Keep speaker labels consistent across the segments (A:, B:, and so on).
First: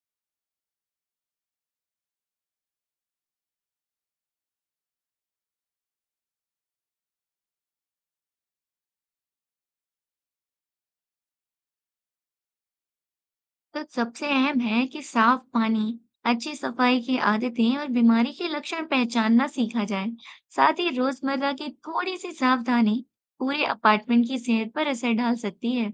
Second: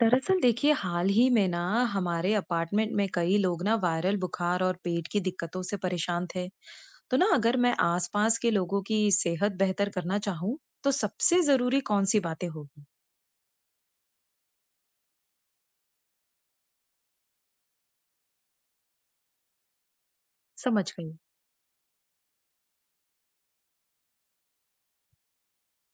A: दरअसल देखिए हाल ही में ना हमारे अपार्टमेंट में कई लोग ना वायरल बुखार और पेट की दिक्कतों से परेशान थे। तो ना अगर मैं आसपास के लोगों की सेहत बेहतर करना चाहूँ, तो सबसे जरूरी कौन सी बातें होगी।
B: तो सबसे अहम है कि साफ पानी, अच्छी सफाई की आदतें और बीमारी के लक्षण पहचानना सीखा जाए। साथ
A: समझ
B: ही
A: गई।
B: रोजमर्रा की थोड़ी सी सावधानी पूरे अपार्टमेंट की सेहत पर असर डाल सकती है।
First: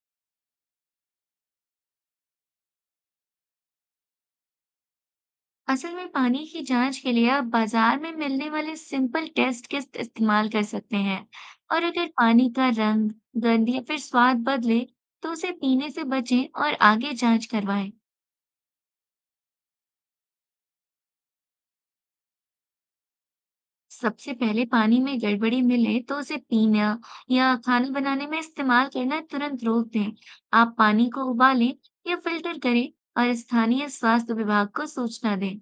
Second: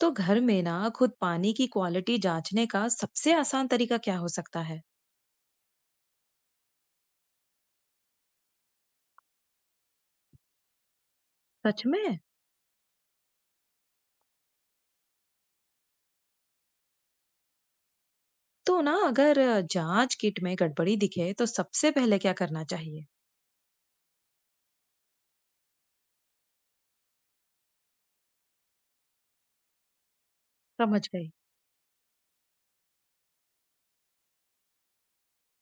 A: तो घर में ना खुद पानी की क्वालिटी जांचने का सबसे आसान तरीका क्या हो सकता है।
B: असल में पानी की जांच के लिए आप बाजार में मिलने वाले सिंपल टेस्ट किट इस्तेमाल कर सकते हैं।
A: सच
B: और अगर
A: में।
B: पानी का रंग, गंध या फिर स्वाद बदले, तो उसे पीने से बचें और आगे जांच करवाएं।
A: तो ना अगर जांच किट में गड़बड़ी दिखे तो सबसे पहले क्या करना चाहिए।
B: सबसे पहले पानी में गड़बड़ी मिले तो उसे पीना या खाना बनाने में इस्तेमाल करना तुरंत रोक दें। आप
A: समझ
B: पानी को
A: गई।
B: उबालें या फिल्टर करें और स्थानीय स्वास्थ्य विभाग को सूचना दें।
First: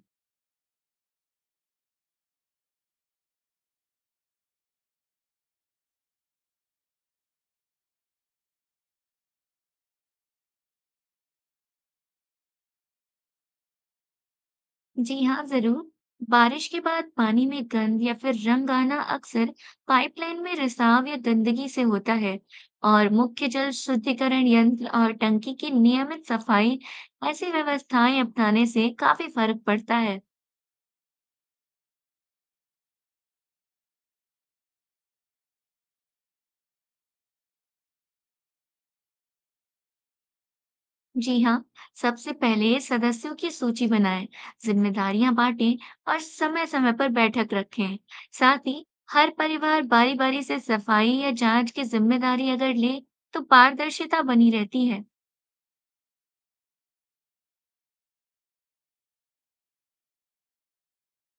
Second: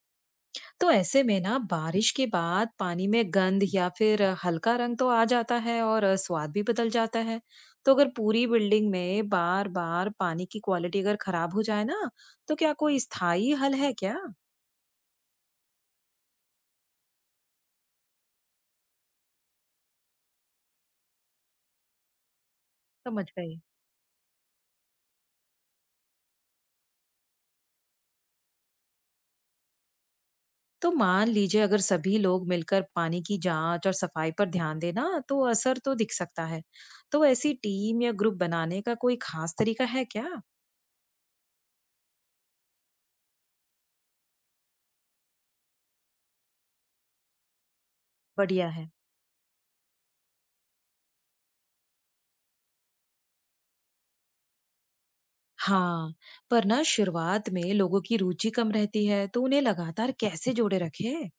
A: तो ऐसे में ना बारिश के बाद पानी में गंध या फिर हल्का रंग तो आ जाता है और स्वाद भी बदल जाता है। तो अगर पूरी बिल्डिंग में बार बार पानी की क्वालिटी अगर खराब हो जाए ना, तो क्या कोई स्थायी हल है क्या।
B: जी हाँ, जरूर। बारिश के बाद पानी में गंध या फिर रंग आना अक्सर पाइपलाइन में रिसाव या गंदगी से होता है, और
A: समझ
B: मुख्य
A: गई।
B: जल शुद्धिकरण यंत्र और टंकी की नियमित सफाई, ऐसी व्यवस्थाएं अपनाने से काफी फर्क पड़ता है।
A: तो मान लीजिए अगर सभी लोग मिलकर पानी की जांच और सफाई पर ध्यान देना तो असर तो दिख सकता है। तो ऐसी टीम या ग्रुप बनाने का कोई खास तरीका है क्या।
B: जी हाँ, सबसे पहले सदस्यों की सूची बनाएं, जिम्मेदारियां बांटें और समय-समय पर बैठक रखें। साथ
A: बढ़िया
B: ही
A: है।
B: हर परिवार बारी-बारी से सफाई या जांच की जिम्मेदारी अगर ले, तो पारदर्शिता बनी रहती है।
A: हाँ, पर ना शुरुआत में लोगों की रुचि कम रहती है, तो उन्हें लगातार कैसे जोड़े रखें?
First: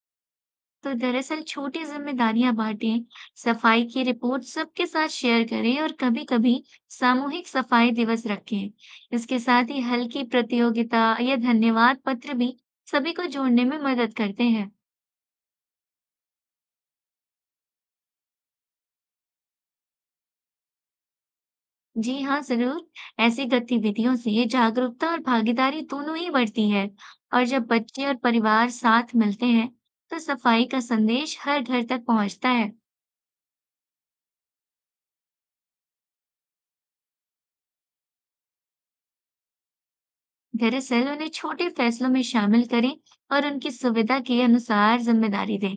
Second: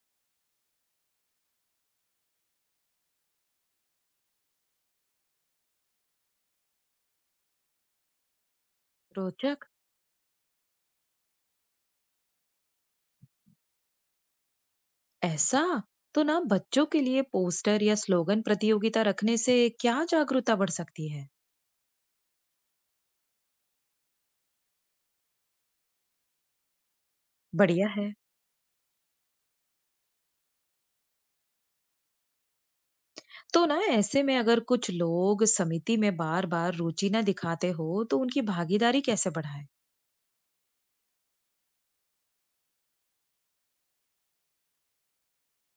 B: तो दरअसल छोटी जिम्मेदारियां बांटें, सफाई की रिपोर्ट सबके साथ शेयर करें और कभी-कभी सामूहिक सफाई दिवस रखें। इसके
A: रोचक।
B: साथ ही हल्की प्रतियोगिता या धन्यवाद पत्र भी सभी को जोड़ने में मदद करते हैं।
A: ऐसा। तो ना बच्चों के लिए पोस्टर या स्लोगन प्रतियोगिता रखने से क्या जागरूकता बढ़ सकती है?
B: जी हाँ, ज़रूर। ऐसी गतिविधियों से जागरूकता और भागीदारी दोनों ही बढ़ती है, और जब
A: बढ़िया
B: बच्चे
A: है।
B: और परिवार साथ मिलते हैं, तो सफाई का संदेश हर घर तक पहुंचता है।
A: तो ना ऐसे में अगर कुछ लोग समिति में बार-बार रुचि ना दिखाते हो, तो उनकी भागीदारी कैसे बढ़ाए?
B: दरअसल, उन्हें छोटे फैसलों में शामिल करें और उनकी सुविधा के अनुसार जिम्मेदारी दें।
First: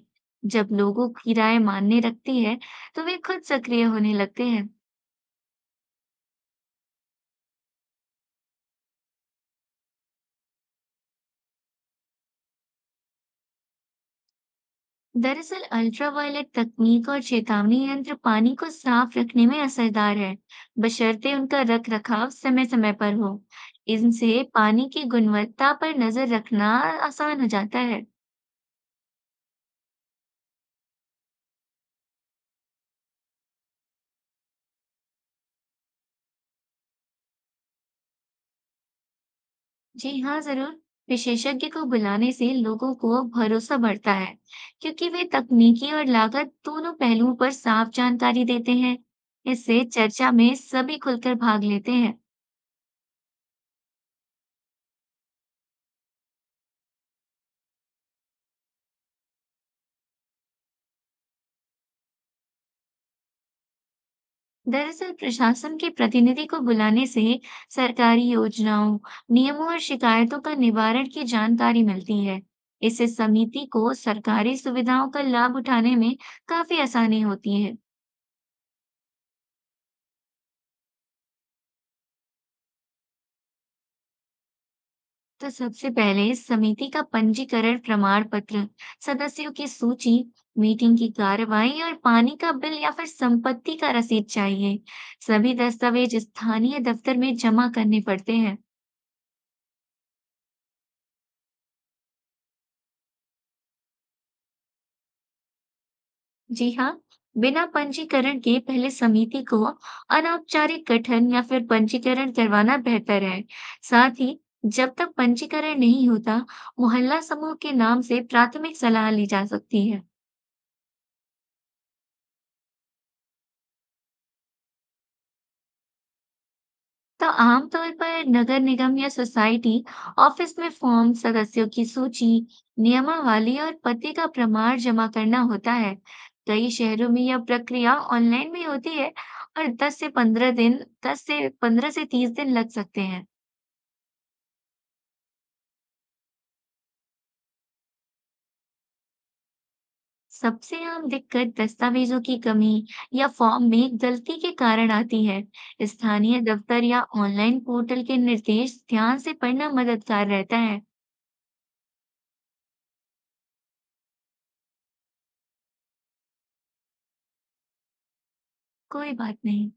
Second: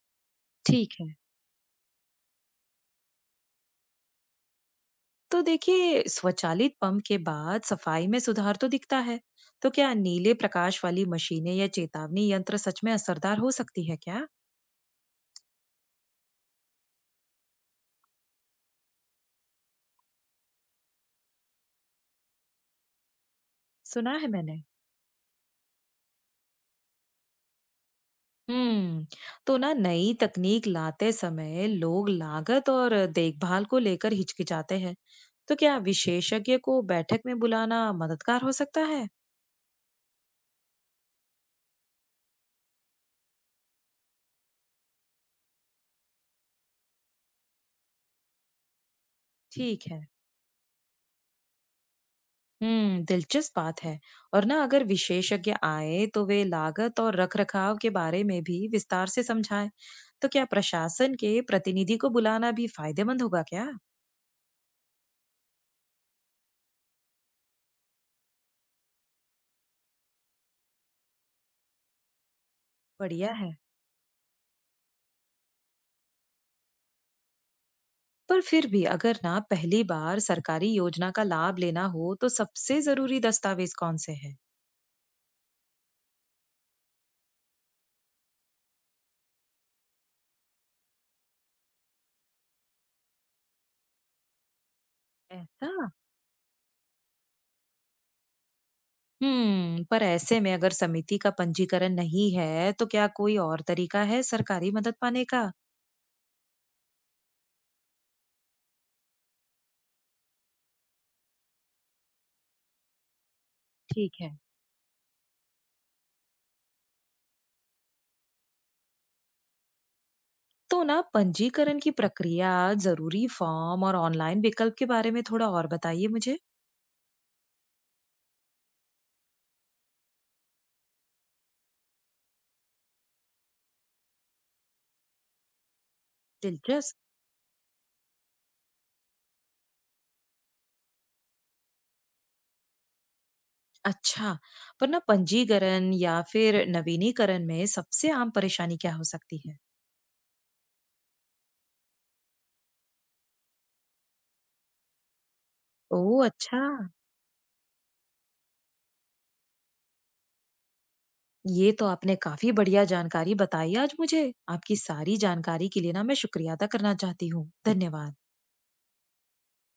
B: जब
A: ठीक है।
B: लोगों की राय मायने रखती है, तो वे खुद सक्रिय होने लगते हैं।
A: तो देखिए स्वचालित पंप के बाद सफाई में सुधार तो दिखता है। तो क्या नीले प्रकाश वाली मशीनें या चेतावनी यंत्र सच में असरदार हो सकती है क्या।
B: दरअसल अल्ट्रावायलेट तकनीक और चेतावनी यंत्र पानी को साफ रखने में असरदार है, बशर्ते उनका रख रखाव समय समय पर हो।
A: सुना है
B: इनसे
A: मैंने।
B: पानी की गुणवत्ता पर नजर रखना आसान हो जाता है।
A: हम्म। तो ना नई तकनीक लाते समय लोग लागत और देखभाल को लेकर हिचकिचाते हैं। तो क्या विशेषज्ञ को बैठक में बुलाना मददगार हो सकता है।
B: जी हाँ, जरूर। विशेषज्ञ को बुलाने से लोगों को भरोसा बढ़ता है, क्योंकि वे तकनीकी और लागत दोनों पहलुओं पर साफ जानकारी देते हैं। इससे
A: ठीक है।
B: चर्चा में सभी खुलकर भाग लेते हैं।
A: हम्म, दिलचस्प बात है। और ना अगर विशेषज्ञ आए तो वे लागत और रखरखाव के बारे में भी विस्तार से समझाएं। तो क्या प्रशासन के प्रतिनिधि को बुलाना भी फायदेमंद होगा क्या।
B: दरअसल प्रशासन के प्रतिनिधि को बुलाने से सरकारी योजनाओं, नियमों और शिकायतों का निवारण की जानकारी मिलती है। इससे
A: बढ़िया है।
B: समिति को सरकारी सुविधाओं का लाभ उठाने में काफी आसानी होती है।
A: पर फिर भी अगर ना पहली बार सरकारी योजना का लाभ लेना हो तो सबसे जरूरी दस्तावेज कौन से हैं।
B: तो सबसे पहले समिति का पंजीकरण प्रमाण पत्र, सदस्यों की सूची, मीटिंग की कार्यवाही और पानी का बिल या फिर संपत्ति का रसीद चाहिए। सभी
A: ऐसा।
B: दस्तावेज स्थानीय दफ्तर में जमा करने पड़ते हैं।
A: हम्म, पर ऐसे में अगर समिति का पंजीकरण नहीं है तो क्या कोई और तरीका है सरकारी मदद पाने का।
B: जी हाँ। बिना पंजीकरण के पहले समिति को अनौपचारिक गठन या फिर पंजीकरण करवाना बेहतर है। साथ
A: ठीक
B: ही,
A: है।
B: जब तक पंजीकरण नहीं होता, मोहल्ला समूह के नाम से प्राथमिक सलाह ली जा सकती है।
A: तो ना पंजीकरण की प्रक्रिया, जरूरी फॉर्म और ऑनलाइन विकल्प के बारे में थोड़ा और बताइए मुझे।
B: तो आमतौर पर नगर निगम या सोसाइटी ऑफिस में फॉर्म, सदस्यों की सूची, नियमावली और पते का प्रमाण जमा करना होता है। कई
A: दिलचस्प।
B: शहरों में यह प्रक्रिया ऑनलाइन भी होती है, और 10 से 15 से 30 दिन लग सकते हैं।
A: अच्छा, पर ना पंजीकरण या फिर नवीनीकरण में सबसे आम परेशानी क्या हो सकती है?
B: सबसे आम दिक्कत दस्तावेजों की कमी या फॉर्म में गलती के कारण आती है।
A: ओह
B: स्थानीय
A: अच्छा।
B: दफ्तर या ऑनलाइन पोर्टल के निर्देश ध्यान से पढ़ना मददगार रहता है।
A: ये तो आपने काफी बढ़िया जानकारी बताई आज मुझे। आपकी सारी जानकारी के लिए ना मैं शुक्रिया अदा करना चाहती हूँ। धन्यवाद।
B: कोई बात नहीं।